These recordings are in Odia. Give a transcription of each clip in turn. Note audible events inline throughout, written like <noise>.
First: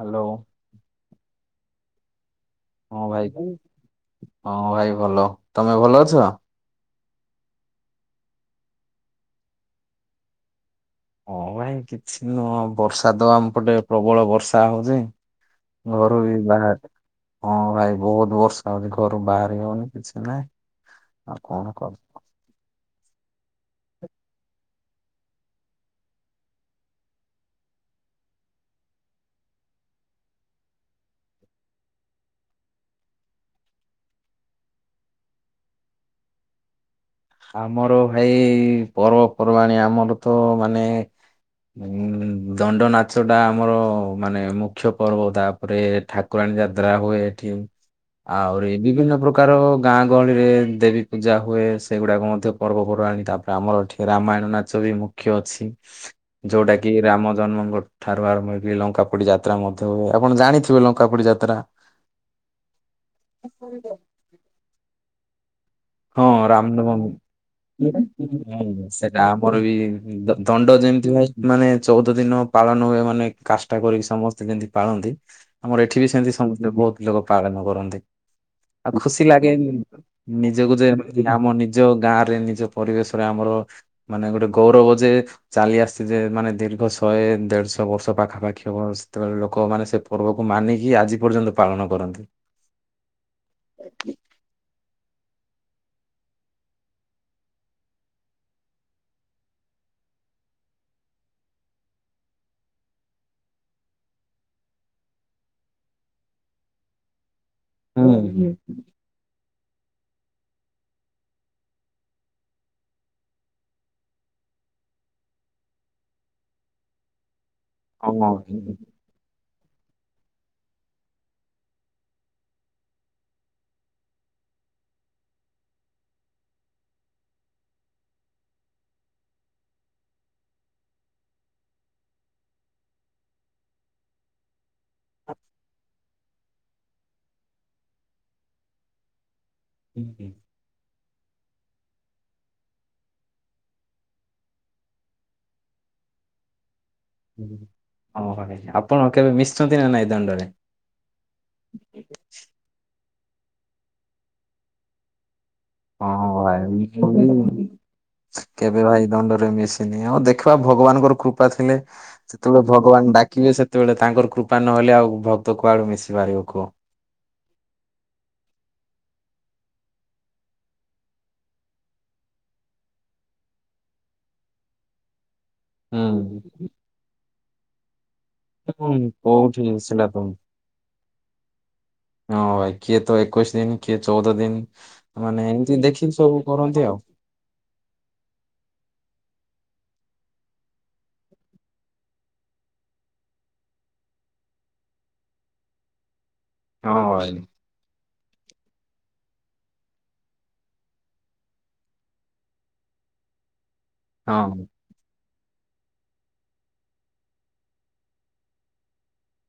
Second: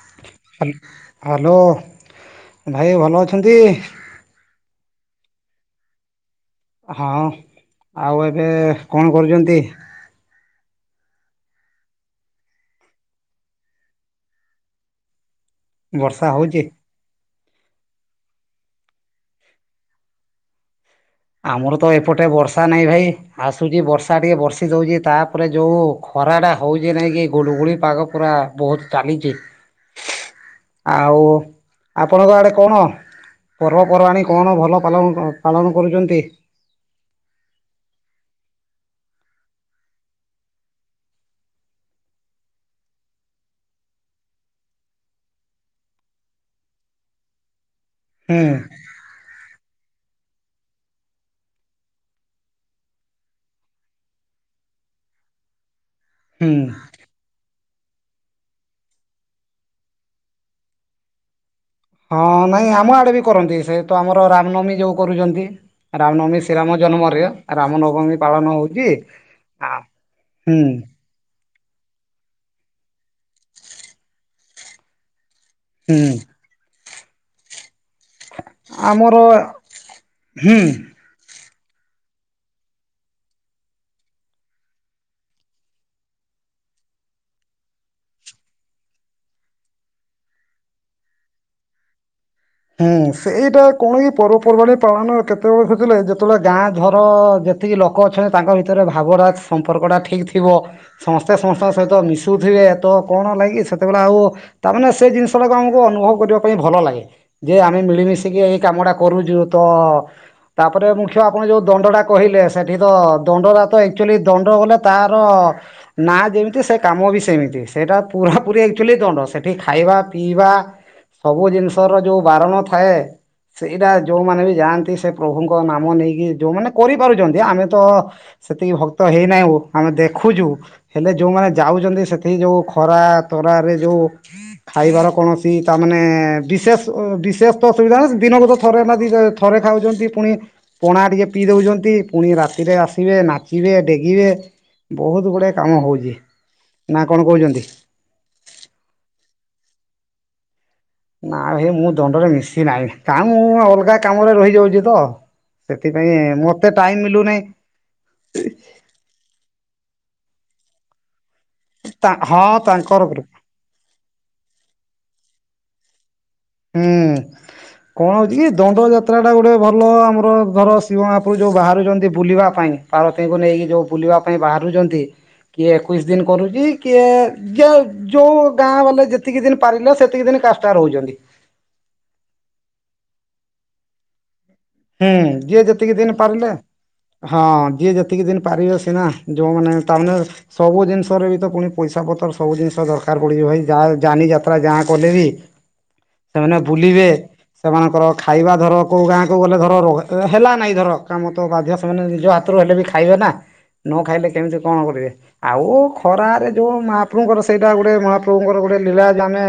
ହ୍ୟାଲୋ ହାଲ ହ୍ୟାଲୋ। ଭାଇ ଆଉ ଭଲ ଅଛନ୍ତି? ହଁ ଭାଇ ଭଲ। ତମେ ଭଲ ଅଛ? ହଁ, ଆଉ ଏବେ କଣ କରୁଛନ୍ତି? ହଁ ଭାଇ କିଛି ନୁହଁ ବର୍ଷା ତ ଆମ ପଟେ ପ୍ରବଳ ବର୍ଷା ହଉଚି। ଘରୁ ବର୍ଷା ବି ହଉଛି? ବାହାରି ହଁ ଭାଇ ବହୁତ ବର୍ଷା ହଉଛି ଘରୁ ବାହାରି ହଉନି କିଛି ନାହିଁ। ଆଉ କଣ ଆମର ତ କର ଏପଟେ ବର୍ଷା ନାହିଁ ଭାଇ। ଆସୁଚି ବର୍ଷା ଟିକେ ବର୍ଷି ଦଉଚି ତାପରେ ଯୋଉ ଖରାଟା ହଉଛି ନାଇଁ କି ଗୁଳୁଗୁଳି ପାଗ ପୁରା ବହୁତ ଚାଲିଚି। <inaudible> ଆଉ ଆପଣଙ୍କ ଆଡେ କଣ? ପର୍ବପର୍ବାଣି କଣ ଭଲ ପାଲ ପାଲନ କରୁଚନ୍ତି। ଆମର ଭାଇ ପର୍ବପର୍ବାଣି ଆମର ତ ମାନେ ଉଁ ଦଣ୍ଡନାଚ ଟା ଆମର ମାନେ ମୁଖ୍ୟ ପର୍ବ ତାପରେ ଠାକୁରାଣୀ ଯାତ୍ରା ହୁଏ, ଏଠି ହୁଁ ଆହୁରି ବିଭିନ୍ନ ପ୍ରକାର ଗାଁ ଗହଳିରେ ଦେବୀ ପୂଜା ହୁଏ, ସ ସେଗୁଡାକ ମଧ୍ୟ ପର୍ବପର୍ବାଣି ତାପରେ ଆମର ଏଠି ରାମାୟଣ ନାଚ ବି ମୁଖ୍ୟ ଅଛି। ହୁଁ ଯୋଉଟା କି ରାମ ଜନ୍ମଙ୍କ ଠାରୁ ଆରମ୍ଭ ହେଇକି ଲଙ୍କାପୋଡି ଯାତ୍ରା ମଧ୍ୟ ହୁଏ, ଆପଣ ଜାଣିଥିବେ ଲଙ୍କାପୋଡି ଯାତ୍ରା। ହଁ ନାଇଁ ଆମ ଆଡେ ବି କରନ୍ତି ସେ ତ ଆମର ରାମନବମୀ ଯୋଉ କରୁଚନ୍ତି। ହଁ ରାମନବମୀ ଶ୍ରୀରାମ ରାମନବମୀ। ଜନ୍ମରେ ରାମନବମୀ ପାଳନ ହୁଁ ହଉଚି, ଆ ହୁଁ। ଯେମତି ଭାଇ ମାନେ ଚଉଦ ଦିନ ପାଳନ ହୁଏ ମାନେ କାଷ୍ଟା କରିକି ସମସ୍ତେ ଯେମିତି ପାଳନ୍ତି ଆମର ଏଠି ବି ହୁଁ ସେମତି <unintelligible> ବହୁତ ଲୋକ ପାଳନ କରନ୍ତି। ଆଉ ଆମର ଖୁସି ଲାଗେ ହୁଁ ନିଜକୁ ଯେ ଆମ ନି ନିଜ ଗାଁ ରେ ନିଜ ପରିବେଶ ରେ ଆମର ମାନେ ଗୋଟେ ଗୌରବ ଯେ ଚାଲି ଆସଚି ଯେ ମାନେ ଦି ର୍ଘ ଶହେ ଦେଢ଼ଶ ବର୍ଷ ପାଖାପାଖି ହବ ସେତେବେଳେ ଲୋକମାନେ ସେ ପର୍ବକୁ ମାନିକି ଆଜି ପର୍ଯ୍ୟନ୍ତ ପାଳନ କରନ୍ତି। ହୁଁ ସେଇଟା କୌଣ ପର୍ବପର୍ବାଣି ପାଳନ କେତେବେଳେ କିଏ ଥିଲେ ଯେତେବେଳେ ଗାଁ ଘର ଯେତିକି ଲୋକ ଅଛନ୍ତି ତାଙ୍କ ଭିତରେ ଭାବଟା ସମ୍ପର୍କଟା ଠିକ୍ ଥିବ ସମସ୍ତେ ସମସ୍ତଙ୍କ ସହିତ ମିଶୁଥିବେ ତ କଣ ହେଲା କି ସେତେବେଳେ ଆଉ ତା ମାନେ ସେ ଜିନ ଷ ଟାକୁ ଆମୁକୁ ଅନୁଭବ କରିବା ପାଇଁ ଭଲ ଲାଗେ। ଯେ ଆମେ ମିଳିମିଶିକି ହୁଁ। ଏଇ କାମଟା କରୁଚୁ ତ ତାପରେ ମୁଖ୍ୟ ଆପଣ ଯୋଉ ଦଣ୍ଡଟା କହିଲେ ସେଠି ତ ଦଣ୍ଡଟା ତ ଆକଚୁଆଲି ଦଣ୍ଡ ଗଲେ ତାର ନା ଯେମିତି ସେ କାମ ବି ସେମିତି। ସେଇଟା ହଁ ପୁରା ପୁରି ଆକଚୁଆଲି ଦଣ୍ଡ ସେଠି ଖାଇବା ପିଇବା ସବୁ ଜିନଷର ଯୋଉ ବାରଣ ଥାଏ। ସେଇଟା ଯୋଉମାନେ ବି ଯାଆନ୍ତି ସେ ପ୍ରଭୁଙ୍କ ନାମ ନେଇକି ଯୋଉମାନେ କରିପାରୁଛନ୍ତି ଆମେ ତ ସେତିକି ଭକ୍ତ ହେଇନାହୁଁ ଆମେ ଦେଖୁଛୁ ହେଲେ ଯୋଉମାନେ ଯାଉଛନ୍ତି ସେଠକି ଯୋଉ ଖରା ତ ଖରାରେ ଯୋଉ ଖାଇବାର କୌଣସି ତାମାନେ ବିଶେଷ ବିଶେଷ ତ ଅସୁବିଧା ନା ଦିନକୁ ତ ଥରେ ନା ଦି ଥରେ ଖାଉଛନ୍ତି ପୁଣି ପଣା ଟିକିଏ ପିଇ ଦେଉଛନ୍ତି। ପୁଣି ରାତିରେ ଆସିବେ ନାଚିବେ ଡେଗିବେ ବହୁତ ଗୁଡ଼ାଏ କାମ ହଉଛି। ନା କଣ କହୁଛନ୍ତି ହଁ ଭ ଆପଣ କେବେ ମିଶୁଛନ୍ତି ନା ନାଇଁ ଦଣ୍ଡରେ। ନା ଭାଇ ମୁଁ ଦଣ୍ଡରେ ମିଶି ନାହିଁ କାଉ ମୁଁ ଅଲଗା କାମରେ ରହିଯାଉଛି ତ। ସେଥିପାଇଁ ହଁ ମତେ ଟାଇମ ମିଲୁନାହିଁ ଭାଇ କେବେ ଭାଇ ଦଣ୍ଡରେ ମିଶି ଆଉ ଦେଖିବା ଭଗବାନଙ୍କ କୃପା କୃପା ଥିଲେ ହଁ ସେତେବେଳେ ତାଙ୍କର ଭଗବାନ ଗ୍ରୁପ ଡାକିବେ ସେତେବେଳେ ତାଙ୍କର କୃପା ନହେଲେ ଆଉ ଭକ୍ତ କୁଆଳୁ ମିଶ ହୁଁ କଣ କି ଦଣ୍ଡ ଜାତ ଯାତ୍ରାଟା ଗୋଟେ ଭଲ ଆମର ଧର ଶିବ ମାପୁର ଯୋଉ ବାହାରୁଛନ୍ତି ବୁଲିବା ପାଇଁ ପାରବତୀଙ୍କୁ ନେଇକି ଯୋଉ ବୁଲି ବାହାରୁଛନ୍ତି କିଏ ଏକୋଇଶ ଦିନ ହୁଁ କରୁଛି କିଏ କିଏ ଯୋଉ ଗାଁ ହୁଁ ଗଲେ ଯେତିକି କୋଉଠି ଦିନ ପାରିଲେ ସେଟା ତ ସେତିକି ଦିନ କାଷ୍ଟା ରହୁଛନ୍ତି। ହଁ ଭାଇ କିଏ ତ ଏକୋଇଶ ଦିନ କିଏ ଚଉଦ ଦିନ। ହୁଁ ମାନେ ଯିଏ ଏମିତି ଯେତିକି ଦିନ ଦେଖିକି ସବୁ ପାରିଲେ କରନ୍ତି ଆଉ ହଁ ଯିଏ ଯେତିକି ଦିନ ପାରିବେ ସିନା। ଯୋଉମାନେ ତାମାନେ ସବୁ ଜିନିଷରେ ବି ତ ପୁଣି ପଇସା ପତ୍ର ସବୁ ଜିନିଷ ଦରକାର ପଡୁଛି ଭାଇ ଯା ଯାନି ଯା ଯାତ୍ରା ଯାହା କଲେ ବି ସେମାନେ ହଁ ବୁଲିବେ ଭାଇ ସେମାନଙ୍କର ଖାଇବା ଧର କୋଉ ଗାଁ କୁ ଗଲେ ଧର ହେଲା ନାଇଁ ଧର କାମ ତ ବାଧ୍ୟ ସେମାନେ ନିଜ ହାତରୁ ହେଲେ ବି ଖାଇବେ ନା। ନ ଖାଇଲେ ହଁ କେମିତି କଣ କରିବେ? ଆଉ ଖରାରେ ଯୋଉ ମହାପ୍ରଭୁଙ୍କର ସେଇଟା ଗୋଟେ ମହାପ୍ରଭୁଙ୍କର ଗୋଟେ ଲୀଳା ଯେ ଆମେ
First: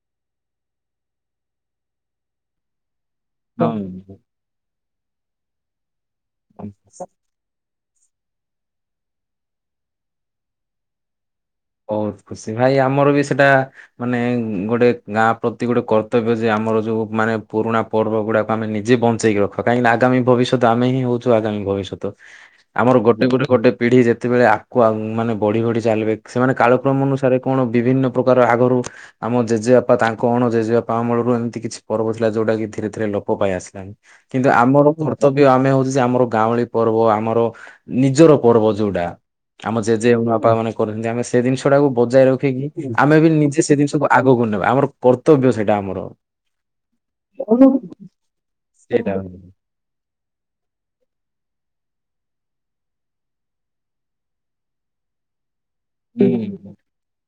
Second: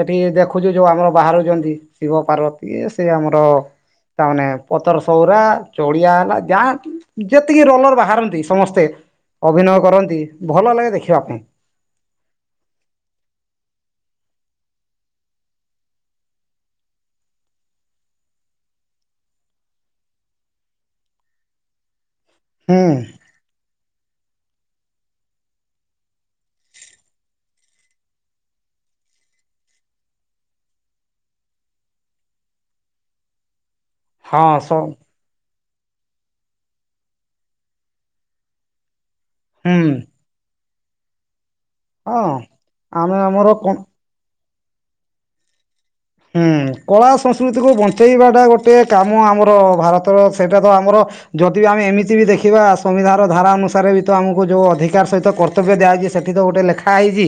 ସେଠି ଦେଖୁଛୁ ଯୋଉ ଆମର ବାହାରୁଛନ୍ତି ଶିବ ପାର୍ବତୀ। ଆମର ହଁ। ତାମାନେ ପତର ସଉରା ଚଡିଆ ହେଲା ଯାହା ଯେତିକି ରୋଲର ବାହାରନ୍ତି ସମସ୍ତେ ଅଭିନୟ କରନ୍ତି ଭଲ ଲାଗେ ଦେଖିବା ପାଇଁ। ବହୁତ ଖୁସି ଭାଇ ଆମର ବି ସେଇଟା ମାନେ ଗୋଟେ ଗାଁ ପ୍ରତି ଗୋଟେ କର୍ତ୍ତବ୍ୟ ଯେ ଆ ଆମର ଯୋଉ ମାନେ ପୁରୁଣା ପର୍ବ ଗୁଡାକୁ ଆମେ ନିଜେ ବଞ୍ଚେଇକି ରଖ କାହିଁକିନା ଆଗାମୀ ଭବିଷ୍ୟତ ଆମେ ହିଁ ହଉଛୁ ଆଗାମୀ ଭବିଷ୍ୟତ ହୁଁ ଆମର ଗୋଟେ ପରେ ଗୋଟେ ପିଢି ଯେତେବେଳେ ଆଗକୁ ଆଗକୁ ମାନେ ବଢି ବଢି ଚାଲିବେ। ସେମାନେ କାଳକ୍ରମ ଅନୁସାରେ କଣ ବିଭିନ୍ନ ପ୍ରକାର ଆଗରୁ ଆମ ଜେଜେବାପା ତାଙ୍କ ଅଣ ଜେଜେବାପା ଅମଳ ଏମିତି କିଛି ପର୍ବ ଥିଲା ଯୋଉଟା କି ଧୀରେ ଧୀରେ ଲୋପ ପାଇ ଆସିଲାଣି କିନ୍ତୁ ହଁ ସ ଆମର କର୍ତ୍ତବ୍ୟ ଆମେ ଆମର ଗାଉଁଳି ପର୍ବ ଆମର ନିଜର ପର୍ବ ଯୋଉଟା ଆମ ହୁଁ ଜେଜେ ବାପା ମାନେ ଆମେ ସେ ଜିନିଷ ଟାକୁ ବଜାୟ ହଁ ରଖିକି ଆମେ ବି ଆମର ନିଜେ କ ସେ ଜିନିଷକୁ ଆଗକୁ ନେବା। ଆମର କର୍ତ୍ତବ୍ୟ ସେଇଟା ଆମର। ହୁଁ କଳା ସଂସ୍କୃତିକୁୁ ବଞ୍ଚେଇବାଟା ଗୋଟେ ସେଇଟା କାମ ହୁଁ ଆମର ଭାରତର। ସେଇଟା ତ ଆମର ଯଦି ବି ଆମେ ଏମିତି ବି ଦେଖିବା ସମ୍ବିଧାନର ଧାରା ଅନୁସାରେ ବି ତ ଆମକୁ ଯେଉଁ ଅଧିକାର ସହିତ କରି କର୍ତ୍ତବ୍ୟ ଦିଆଯଛି ସେଠି ତ ଗୋଟେ ଲେଖା ହେଇଛି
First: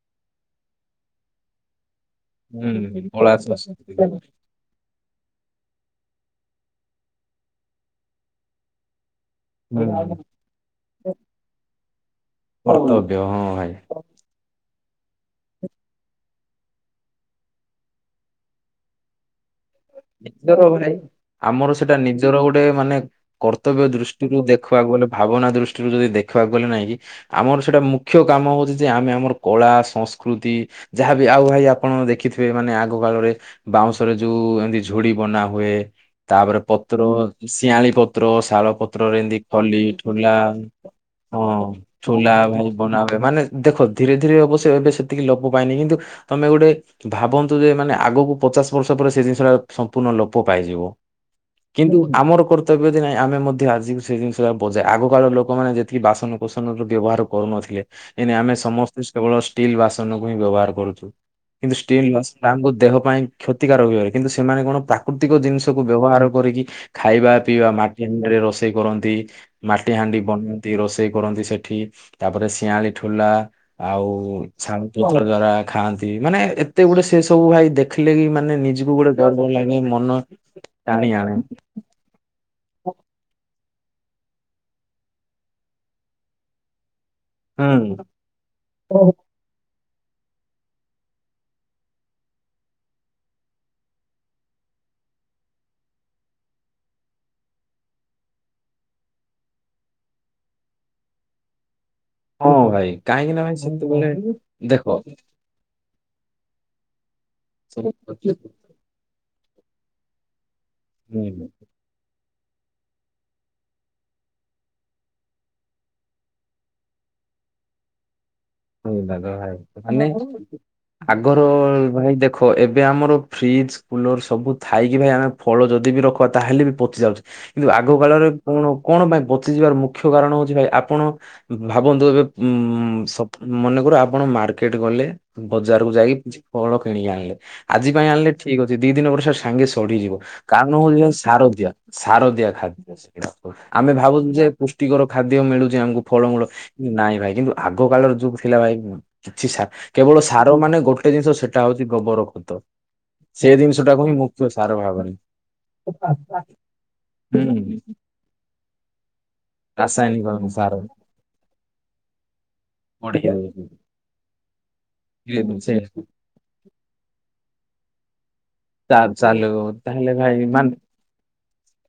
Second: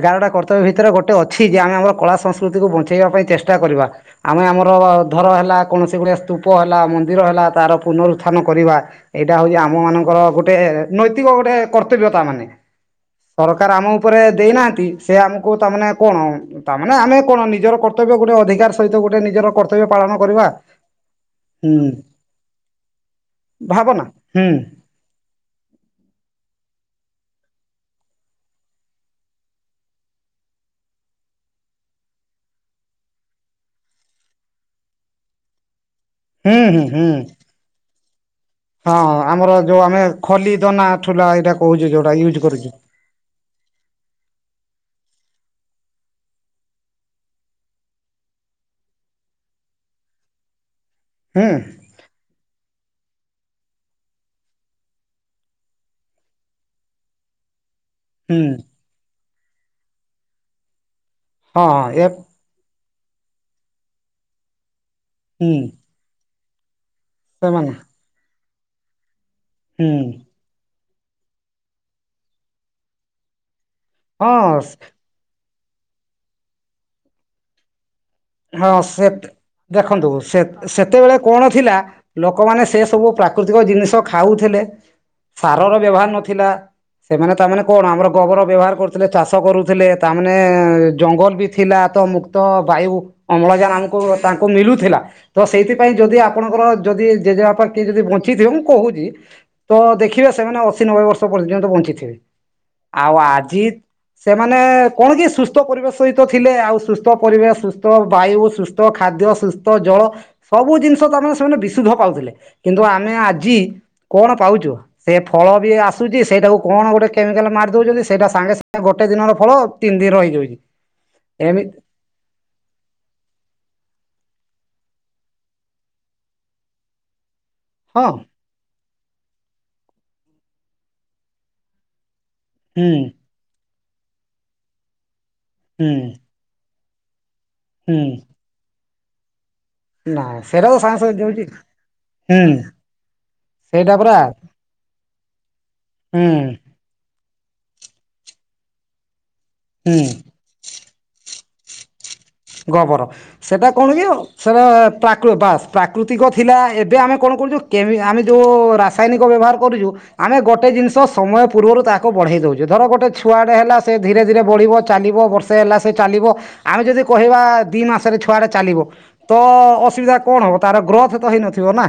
ଏଗାରଟା କର୍ତ୍ତବ୍ୟ ଭିତରେ ଗୋଟେ ଅଛି ଯେ ଆମେ ଆମର କଳା ସନ୍ ସଂସ୍କୃତି କୁ ହୁଁ ବଞ୍ଚେଇବା ପାଇଁ କଳା ଚେଷ୍ଟା କରିବା ସଂସ୍କୃତି ଆମେ ଆମର ଧର ହେଲା କୌଣସି ଗୁଡିଏ ସ୍ତୂପ ହେଲା, ମନ୍ଦିର ହେଲା ତାର ପୁନରୁତ୍ଥାନ କରିବା। ଏଇଟା ହଉଛି ଆମ ହୁଁ ମାନଙ୍କର ଗୋଟେ ନୈତିକ ଗୋଟେ କର୍ତ୍ତବ୍ୟ। ତା ମାନେ କର୍ତ୍ତବ୍ୟ ହଁ ସରକାର ଆମ ଭାଇ। ଉପରେ ଦେଇନାହାନ୍ତି। ସେ ଆମକୁ ତାମାନେେ କଣ ତା ମାନେ ଆମେ କଣ ନିଜର କର୍ତ୍ତବ୍ୟ ଗୋଟେ ଅଧିକାର ସହିତ ଗୋଟେ ନିଜର କର୍ ପାଳନ କରିବା। ନିଜର ଭାଇ ଆମର ହୁଁ ସେଟା ନିଜର ଗୋଟେ ମାନେ କର୍ତ୍ତବ୍ୟ ଭାବନା ଦୃଷ୍ଟିରୁ ହୁଁ ଦେଖିବାକୁ ଗଲେ ଭାବନା ଦୃଷ୍ଟିରୁ ଯଦି ଦେଖ ଦେଖିବାକୁ ଗଲେ ନାଇଁ କି? ଆମର ସେଇଟା ମୁଖ୍ୟ କାମ ହଉଛି ଯେ ଆମେ ଆମର କଳା, ସଂସ୍କୃତି ଯାହାବି ଆଉ ଭାଇ ଆପଣ ଦେଖିଥିବେ ମାନେ ଆଗ କାଳରେ ବାଉଁଶରେ ଯୋଉ ଏମତି ଝୁଡି ବନା ହୁଏ। ତାପରେ ହୁଁ ହୁଁ ପତ୍ର ହୁଁ। ଶିଆଳି ପତ୍ର, ଶାଳ ହଁ ପତ୍ରରେ ଏମତି ଆମର ଖଲି ଯୋଉ ଆମେ ଠୋଲା। ଖଲି ଦନା ଠୁଲା ହଁ ଏଇଟା କହୁଛୁ ଯୋଉଟା ଥୋଲା ୟୁଜ କରୁଛୁ ଭାଇ ବନାବେ ମାନେ ଦେଖ ଧୀରେ ଧୀରେ ଅବଶ୍ୟ ଏବେ ସେତିକି ଲ ମୁଁ ପାଇନି କିନ୍ତୁ ତମେ ଗୋଟେ ଭାବନ୍ତୁ ଯେ ମାନେ ଆଗକୁ ପଚାଶ ବର୍ଷ ପରେ ସେ ଜିନିଷଟା ସମ୍ପୂର୍ଣ୍ଣ ଲୋପ ପାଇଯିବ ହୁଁ କିନ୍ତୁ ଆମର କର୍ତ୍ତ ବ୍ୟ ନାହିଁ ଆମେ ମଧ୍ୟ ଆଜି ସେ ଜିନିଷଟା ବଜାଏ ଆଗ କାଳ ଲୋକମାନେ ଯେତିକି ବାସନ କୁସନ ର ବ୍ୟବହାର କରୁନଥିଲେ। ଏଇନେ ହୁଁ ଆମେ ସମସ୍ତେ କେବଳ ଷ୍ଟିଲ୍ ବାସନକୁ ହିଁ ବ୍ୟବହାର କରୁଚୁ। ହଁ କିନ୍ତୁ ହଁ ଏ ଷ୍ଟିଲ ବାସନ ଆମଙ୍କୁ ଦେହ ପାଇଁ କ୍ଷତିକାରକ ହୁଏ କିନ୍ତୁ ସେମାନେ କଣ ପା ପ୍ରାକୃତିକ ହୁଁ ଜିନିଷକୁୁ ବ୍ୟବହାର କରିକି ଖାଇବା ପିଇବା ସେମାନେ ମାଟିହାଣ୍ଡିରେ ରୋଷେଇ କରନ୍ତି। ହୁଁ ମାଟି ହାଣ୍ଡି ବନାନ୍ତି ରୋଷେଇ କରନ୍ତି ସେଠି ତାପରେ ଶିଆଳି ଠୁଲା। ଆଉ। ହଁ ଛାଣୁ ପଥର ଦ୍ୱାରା ଖାଆନ୍ତି ମାନେ ଏତେ ଗୁଡ଼େ ସେ ସବୁ ଭାଇ ଦେ ରଖିଲେ କି ମାନେ ହଁ ନିଜକୁ ସେ ଗୋଟେ ଗର୍ବ ଲାଗେ ଦେଖନ୍ତୁ ମନ ସେତେ ଟାଣି ସେତେବେଳେ ଆଣେ। କଣ ଥିଲା ଲୋକମାନେ ସେ ସବୁ ପ୍ରାକୃତିକ ଜିନି ଖାଉଥିଲେ ସାରର ବ୍ୟବହାର ନଥିଲା। ସେମାନେ ତାମାନେ କଣ ହୁଁ ଆମର ଗୋବର ବ୍ୟବହାର କରୁଥିଲେ ଚାଷ କରୁଥିଲେ। ତାମାନେ ଜଙ୍ଗଲ ବି ଥିଲା ତ ମୁକ୍ତ ବାୟୁ ଅମ୍ଳଜାନ ଆମକୁ ତାଙ୍କୁ ମିଳୁଥିଲା ତ ସେଇଥିପାଇଁ ଯଦି ଆପଣଙ୍କର ଯଦି ଜେଜେବାପ କିଏ ଯଦି ବଞ୍ଚ ଥିବେ ମୁଁ କହୁଚି ତ ଦେଖିବା ସେମାନେ ଅଶୀ ନବେ ବର୍ଷ ପର୍ଯ୍ୟନ୍ତ ବଞ୍ଚିଥିବେ ବେ ହଁ ଭାଇ ଆଉ କାହିଁକି ନା ଭାଇ ଆଜିି ସେତେବେଳେ ସେମାନେ ଦେଖ କଣ କି ସୁସ୍ଥ ପରିବେଶ ସହିତ ଥିଲେ ଆଉ ସୁସ୍ଥ ପରିବେଶ ସୁସ୍ଥ ବାୟୁ ସୁସ୍ଥ ଖାଦ୍ୟ ସୁସ୍ଥ ଜଳ ସବୁ ଜିନିଷ ତ ଆମେ ହୁଁ ସେମାନେ ବିଶୁଦ୍ଧ ପାଉଥିଲେ କିନ୍ତୁ ଆମେ ଆଜି କଣ ପାଉଚୁ ସେ ଫଳ ବି ଆସୁଚି ସେଇଟାକୁ କଣ ଗୋଟେ କେମିକାଲ ମାରି ଦଉଚନ୍ତି ସେଇଟା ସାଙ୍ଗେ ସାଙ୍ଗେ ଗୋଟେ ାଗ ଦିନର ଫଳ ଭାଇ ତିନି ମାନେ ଦିନ ରହିଯାଉଛି ଆଗର ଏମିତି ଭାଇ ଦେଖ ଏବେ ଏବେ ଆମର ଫ୍ରିଜ୍ କୁଲର ସବୁ ଥାଇକି ଭାଇ ଆମେ ଫଳ ଯଦି ବି ରଖିବା ତାହେଲେ ବି ପଚି ଯାଉଚି କିନ୍ତୁ ଆଗ ହଁ କାଳରେ କଣ କଣ ପାଇଁ ବଚିଯିବାର ମୁଖ୍ୟ କାରଣ ହଉଚି ଭାଇ ଆପଣ ଭାବନ୍ତୁ ଏବେ ହୁଁ ଉଁ ସବୁ ମନେକୁ ଆପଣ ମାର୍କେଟ ଗଲେ ବଜାରକୁ ହୁଁ ଯାଇକି କିଛି ଫଳ କିଣିକି ଆଣିଲେ ଆଜି ହୁଁ ପାଇଁ ଆଣିଲ ଠିକ୍ ଅଛି ଦି ଦିନ ପରେ ସେ ସାଙ୍ଗେ ସଢଯିବ ନା ସେଇଟା କାରଣ ତ ସାଙ୍ଗେ ହଉଚି ସାଙ୍ଗେ ଦଉଛି ସାରଦିଆ ସାରଦିଆ ହୁଁ ଖାଦ୍ୟା ଆମେ ସେଇଟା ପରା ଭାବୁଚୁ ଯେ ପୁଷ୍ଟିକର ଖାଦ୍ୟ ମିଳୁଚି ଆମକୁ ହୁଁ ଫଳମୂଳ ନାଇଁ ଭାଇ କିନ୍ତୁ ଆଗ କାଳର ଯୋ ଥିଲା ଭାଇ କିଛି ସାର ହୁଁ କେବଳ ସାର ମାନେ ଗୋଟେ ଜିନିଷ ସେଟା ହଉଚି ଗୋବର ଖତ ଗୋବର ସେ ସେଟା ଜିନିଷ କଣ କି ଟାକୁ ହିଁ ଓ ମୁଖ୍ୟ ସେରା ସାର ଭାବରେ ପ୍ରାକୃ ବାସ୍ ପ୍ରାକୃତିକ ଥିଲା ଏବେ ଆମେ କଣ କଣ ଯୋଉ ହୁଁ କେମିକାଲ ଆମେ ଯୋଉ ରାସାୟନି କ ବ୍ୟବହାର କରୁଚୁ ଆମେ ରାସାୟନିକ ଗୋଟେ ସାର ଜିନିଷ ସମୟ ପୂର୍ବରୁ ତାକୁ ବଢେଇ ଦଉଚୁ। ଯେ ଧର ଗୋଟେ ବଢିଆ ଛୁଆଟେ ହେଲା ସେ ଧୀରେ ଧୀରେ ବଢ଼ିବ ଚାଲିବ ବର୍ଷେ ହେଲା ସେ ଚାଲିବ ଆମେ ଯଦି କିମ୍ବା ଦି ମାସରେ ଛୁଆଟା ଚାଲିବ ତ ଚାଲୁ ଅ ତାହେଲେ ଅସୁବିଧା କଣ ଭାଇ ହବ ମାନେ ତାର ଗ୍ରୋଥ୍ ତ ହେଇନଥିବ ନା।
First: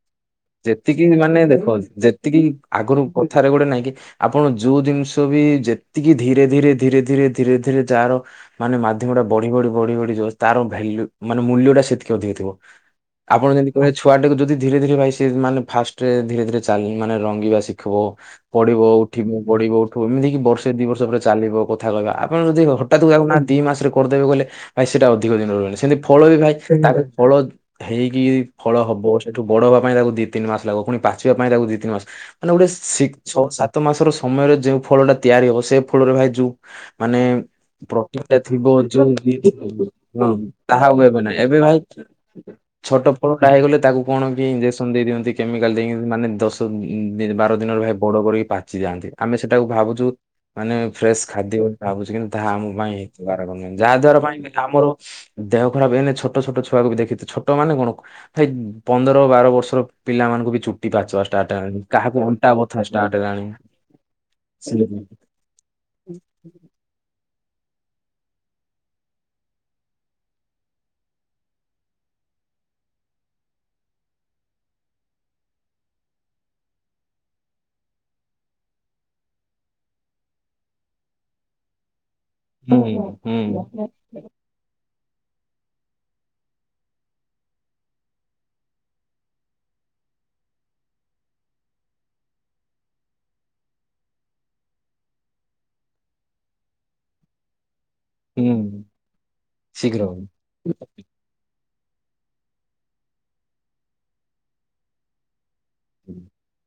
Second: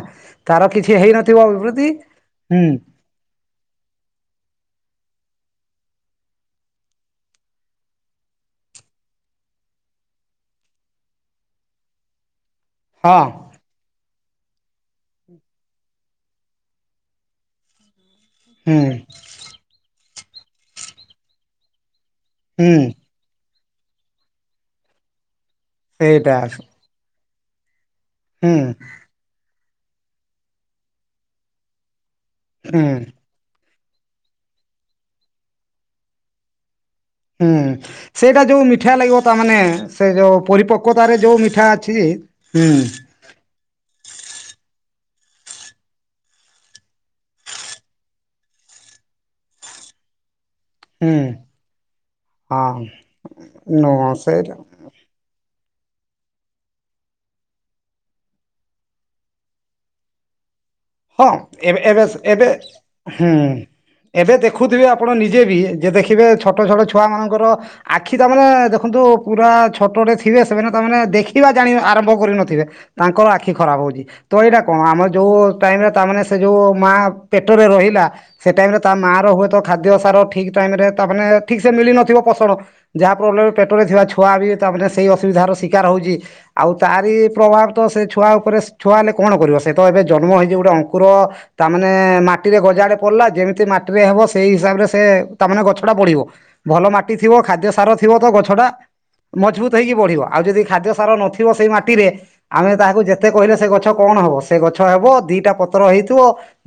ତାର କିଛି ଯେତିକି ହେଇନଥିବ ମାନେ ଦେଖ ଅଭିବୃଦ୍ଧି ଯେତିକି ହୁଁ ଆଗରୁ କଥାରେ ଗୋଟେ ନାଇଁ କି ଆପଣ ଯୋଉ ଜିନିଷ ବି କିଯେତି ଏତିକି ଧୀରେ ଧୀରେ ଧୀରେ ଧୀରେ ଧୀରେ ଧୀରେ ଯାର ମାନେ ମାଧ୍ୟମଟା ବଢି ବଢି ବଢି ବଢି ତାର ଭ୍ୟାଲୁ ମାନେ ମୂଲ୍ୟ ଟା ସେତିକି ଅଧିକଥିବ ହଁ ଆପଣ ଯେମିତି କହିବେ ଛୁଆ ଟାକୁ ଯଦି ଧୀରେ ଧୀରେ ବାଇଶି ସେ ମାନେ ଫାଷ୍ଟରେ ଧୀରେ ଧୀରେ ଚାଲି ମାନେ ରଙ୍ଗିବା ଶିଖିବ ହୁଁ ପଢିବ ଉଠିବ ପଢିବ ଉଠ ଓ ଏମତି କି ବର୍ଷେ ଦି ବର୍ଷ ପରେ ଚାଲିବ କଥା କହିବ ଆପଣ ଯଦି ହୁଁ ହଠାତ୍ କୁ ଚାଲୁ ଦି ମାସରେ କରିଦେବେ କହିଲେ ଭାଇ ସେଇଟା ଅଧିକ ଦିନ ହେଲାଣି ସେମିତି ଫଳ ସେଇଟା ବି ଭାଇ ତାର ଫଳ ହେଇକି ହୁଁ ଫଳ ହବ ସେଠୁ ବଡ଼ ହବା ପାଇଁ ତାକୁ ଦି ତିନି ମାସ ଲାଗିବ ପୁଣି ପାଚିବା ପାଇଁ ତାକୁ ଦି ତିନି ମାସ ମାନେ ଗୋଟେ ହୁଁ ସିକ୍ ଛଅ ସାତ ମାସର ସମୟରେ ଯୋଉ ଫଳ ଟା ତିଆରି ହବ ସେଇ ଫଳରେ ଭାଇ ଯୋଉ ମାନେ ହୁଁ ପ୍ରକୃତି ଟା ସେଇଟା ଥିବ ମିଠା ଯୋଉ ଲାଗିବ ତା ଦିନି ମାନେ ସେ ହଁ ଯୋଉ ତାହା ଆଉ ପରିପକ୍ୱତାରେ ଏବେ ନାହିଁ ଯୋଉ ଏବେ ମିଠା ଭାଇ ଅଛି ହୁଁ ଛୋଟ ଫଳଟା ହେଇଗଲେ ତାକୁ କଣ କଣ ଦେଇ ଦିଅନ୍ତି କେମିକାଲ ଦେଇକି ମାନେ ଦଶ ବାର ଦିନରେ ଭାଇ ବଡ଼ କରିକି ପାଚି ଯାଆନ୍ତି ଆମେ ସେଟାକୁ ଭ ଭାବୁଚୁ ମାନେ ହୁଁ ଫ୍ରେଶ୍ ଖାଦ୍ୟ ବୋଲି ଭାବୁଚୁ କିନ୍ତୁ ତାହା ଆମ ପାଇଁ ହଁ ହିତା କାରକ ନୁହେଁ ଯାହା ନୁହଁ ଦ୍ଵାରା ପାଇଁ ସେଇଟା ଆମର ଦେହ ଖରାପ୍ ହେନେ ଛୋଟ ଛୋଟ ଛୁଆକୁ ବି ଦେଖିଥିବେ ଛୋଟ ମାନେ କଣ ଭାଇ ପନ୍ଦର ବାର ବର୍ଷ ପିଲାମାନଙ୍କୁ ବି ଚୁଟି ହଁ ପାଚବା ାର୍ଟ ଏବେ ହେଲାଣି ଏବେ କାହାକୁ ଏବେ ଅଣ୍ଟା ବଥା ଷ୍ଟାର୍ଟ ହୁଁ। ହେଲାଣି। ଏବେ ଦେଖୁଥିବେ ଆପଣ ନିଜେ ବି ଯେ ଦେଖିବେ ଛୋଟ ଛୋଟ ଛୁଆ ମାନଙ୍କର ଆଖି ତାମାନେ ଦେଖନ୍ତୁ ପୁରା ଛୋଟଟେ ଥିବେ ସେମାନେ ତମାନେେ ଦେଖିବା ଜାଣ ଆରମ୍ଭ କରିନଥିବେ। ତାଙ୍କର ଆଖି ଖରାପ ହଉଛି। ତ ଏଇଟା କଣ ଆମର ଯୋଉ ଟାଇମ ରେ ତା ସେ ଯୋଉ ମା ପେଟରେ ରହିଲା ସେ ଟାଇମ ରେ ତା ମା ର ହୁଏତ ଖାଦ୍ୟ ସାର ଠିକ ଠା କାହିଁକିରେ ତାମାନେ ଠିକ୍‌ ସେ ମିଳି ନଥିବ ପସର ହୁଁ ହୁଁ ଯାହାବଲେ ପେଟରେ ଥିବା ଛୁଆ ବି ସେଇ ଅସୁବିଧାର ଶିକାର ହଉଛି ଆଉ ତାରି ପ୍ରଭାବ ତ ସେ ଛୁଆ ଉପରେ ଛୁଆ ହେଲେ କଣ କରିବ ସେତ ଏ ଜନ୍ମ ହେଇ ଯେ ଗୋଟେ ଅଙ୍କୁର ତାମାନେ ମାଟିରେ ଗଜା ଆଡେ ପଡିଲା ଯେମିତି ମାଟିରେ ହେବ ସେଇ ହିସାବରେ ସେ ତ ମାନେ ଗଛଟା ବଢିବ ଭଲ ମାଟି ଥିବ ଖାଦ୍ୟ ସାର ଥିବ ତ ହୁଁ ଗଛଟା ମଜବୁତ ହେଇକି ଶୀଘ୍ର ବଢିବ ଆଉ ଯଦି ଖାଦ୍ୟ ସାର ନଥିବ ସେଇ ମା ଟିରେ ଆମେ ତାହାକୁ ଯେତେ କହିଲେ ସେ ଗଛ କଣ ହବ ସେ ଗଛ ହବ ଦିଟା ପତ୍ର ହେଇଥିବ।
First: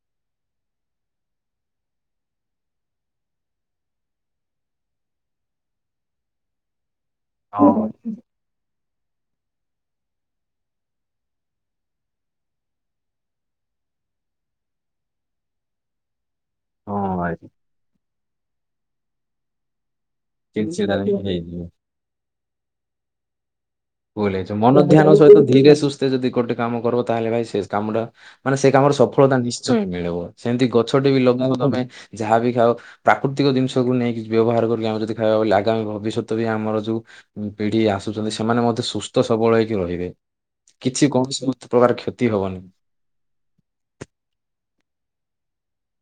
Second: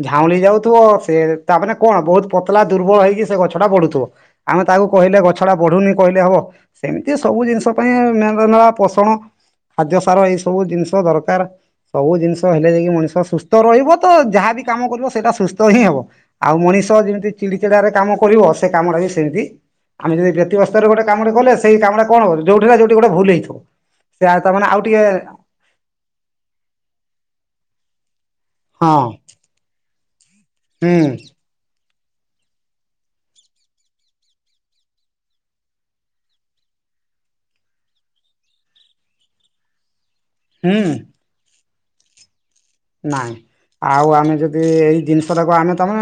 ଝାଉଁଳି ଯାଉଥିବ ସେ ତାମାନେ କଣ ବହୁତ ପତଳା ଦୁର୍ବଳ ହେଇକି ସେ ଗଛ ଟା ପଢୁଥିବ ଆମେ ତାକୁ କହି କହିଲେ ଗଛ ଟା ବଢୁନି କହିଲେ ହବ ସେମିତି ସବୁ ଜିନିଷ ପାଇଁ ହଉ ମେ ମେଳା ପୋଷଣ ଖାଦ୍ୟ ସାର ଏଇ ସବୁ ଜିନିଷ ଦରକାର ସବୁ ଜିନିଷ ହେଲେ ଯାଇକି ମଣିଷ ସୁସ୍ଥ ତ ରହିବ ତ ଯାହା ବି କାମ କରିବ ସେଇଟା ସୁସ୍ଥ ହିଁ ହବ। ଆଉ ମଣିଷ ହଁ ଯେମିତି ଭାଇ ଚିଡିଚିଡାରେ କାମ କରିବ ସେ କାମଟା ବି ସେମିତି ଆମେ ଯଦି ବ୍ୟତିବସ୍ଥାରେ ଚିଡ଼ଚିଡ଼ା ଗୋଟେ କାମେ କଲେ ହେଇଯିବ ସେଇ କାମଟା କଣ ହବ। ଯଉଠି ନା ଯୋଉଠି ଗୋଟେ ଭୁଲହେଇଥିବ। ଭୁଲହେଇଯିବ ମନ ଧ୍ୟାନ ସହିତ ଧୀରେ ସୁସ୍ଥେ ଯଦି ଗୋଟେ କାମ କରିବ ତାହେଲେ ଭାଇ ସେ କାମଟା ମାନେ ସେ କାମର ହଁ ସଫଳତା ନିଶ୍ଚୟ ମିଳିବ। ସେମିତି ହୁଁ ଗଛଟ ବି ଲଗେଇବ ତମେ ଯାହା ବିି ଖାଉ ପ୍ରାକୃତିକ ଜିନିଷକୁ ନେଇକି ବ୍ୟବହାର କରିକି ଆମେ ଯଦି ଖାଇବା ବୋଇଲେ ଆଗାମୀ ଭବିଷ୍ୟତ ବି ଆମର ଯେଉଁ ପିଢି ଆସୁଛନ୍ତି ସେମାନେ ମ ସୁସ୍ଥ ସବଳ ହେଇକି ରହିବେ। ହୁଁ କିଛି କୌଣସି ସମସ୍ତ ପ୍ରକାର କ୍ଷତି ହବନି। ନାଇଁ। ଆଉ ଆମେ ଯଦି ଏଇ ଜିନିଷ ଟାକୁ ଆମେ ତମେ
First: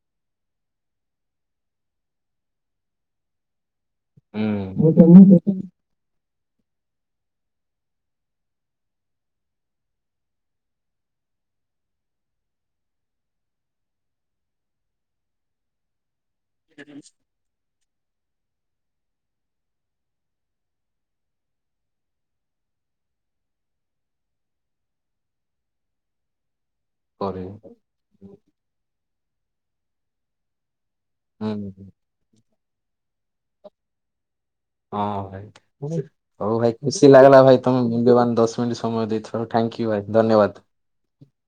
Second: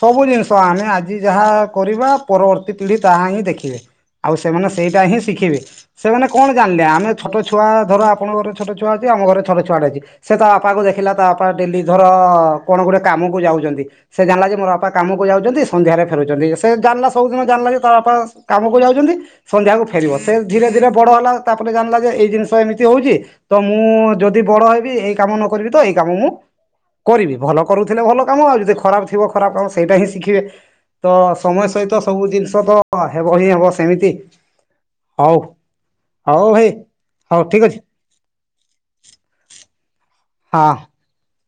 ସବୁ ଜିନିଷ ଆମେ ଆଜି ଯାହା କରିବା। ପରବର୍ତ୍ତୀ ପିଢି ତାହା ହିଁ ଦେଖିବେ। ଆଉ ସେମାନେ ହୁଁ। ସେଇଟା ହିଁ ଶିଖିବେ। ସେମାନେ କଣ ଜାଣିଲେ ଆମେ ଛୋଟ ଛୁଆ ଧର ଆପଣଙ୍କର ଛୋଟ ଛୁଆ ଅଛି। ଆମ ଘରେ ଛୋଟ ଛୁଆଟେ ଅଛି। ସେ ବାପାକୁ ଦେଖି ଥିଲା ତା ବାପା ଡେଲି ଧର କଣ ଗୋଟେ କାମକୁ ଯାଉଛନ୍ତି। ସେ ଜାଣିଲା ଯେ ମୋବାପା କାମକୁ ଯାଉଛନ୍ତି ସନ୍ଧ୍ୟାରେ ଫେରୁଛନ୍ତି ସେ ଜାଣିଲା ସବୁିଦିନ ଜାଣିଲା ଯେ ତା ବାପା କାମକୁ ଯାଉଛନ୍ତି। ସନ୍ଧ୍ୟାକୁ ଫେରିବ ସେ ଧୀରେ ଧୀରେ ବଡ଼ ହେଲା ତାପରେ ଜାଣିଲା ଯେ ଏଇ ଜିନିଷ ଏମିତି ହଉଛି। ତ ମୁଁ ଯଦି ବଡ ହେବି ଏଇ କାମ ନ କରିବି ତ ଏଇ କାମ ମୁଁ କରିବି। କରିବୁ ଭଲ କରୁଥିଲେ ଭଲ କାମ ଆଉ ଯଦି ଖରାପ ଥିବ ଖରାପ ଅବସ ସେଇଟା ହିଁ ଶିଖିବେ। ତ ସମୟ ହୁଁ ସହିତ ସବୁ ଜିନିଷ ତ ହେବ ହିଁ ହେବ ସେମିତି ହଁ ହଉ ଭାଇ ଓ ଭାଇ ହଉ ଭାଇ ଖୁସି ଲାଗିଲା ହଉ ଭାଇ ଠିକ୍ ଅଛି ତମେ ମୂଲ୍ୟବାନ ଦଶ ମିନିଟ ସମୟ ଦେଇଥିବାରୁ ଥ୍ୟାଙ୍କ ୟୁ ଭାଇ ହଁ। ଧନ୍ୟବାଦ। <inaudible>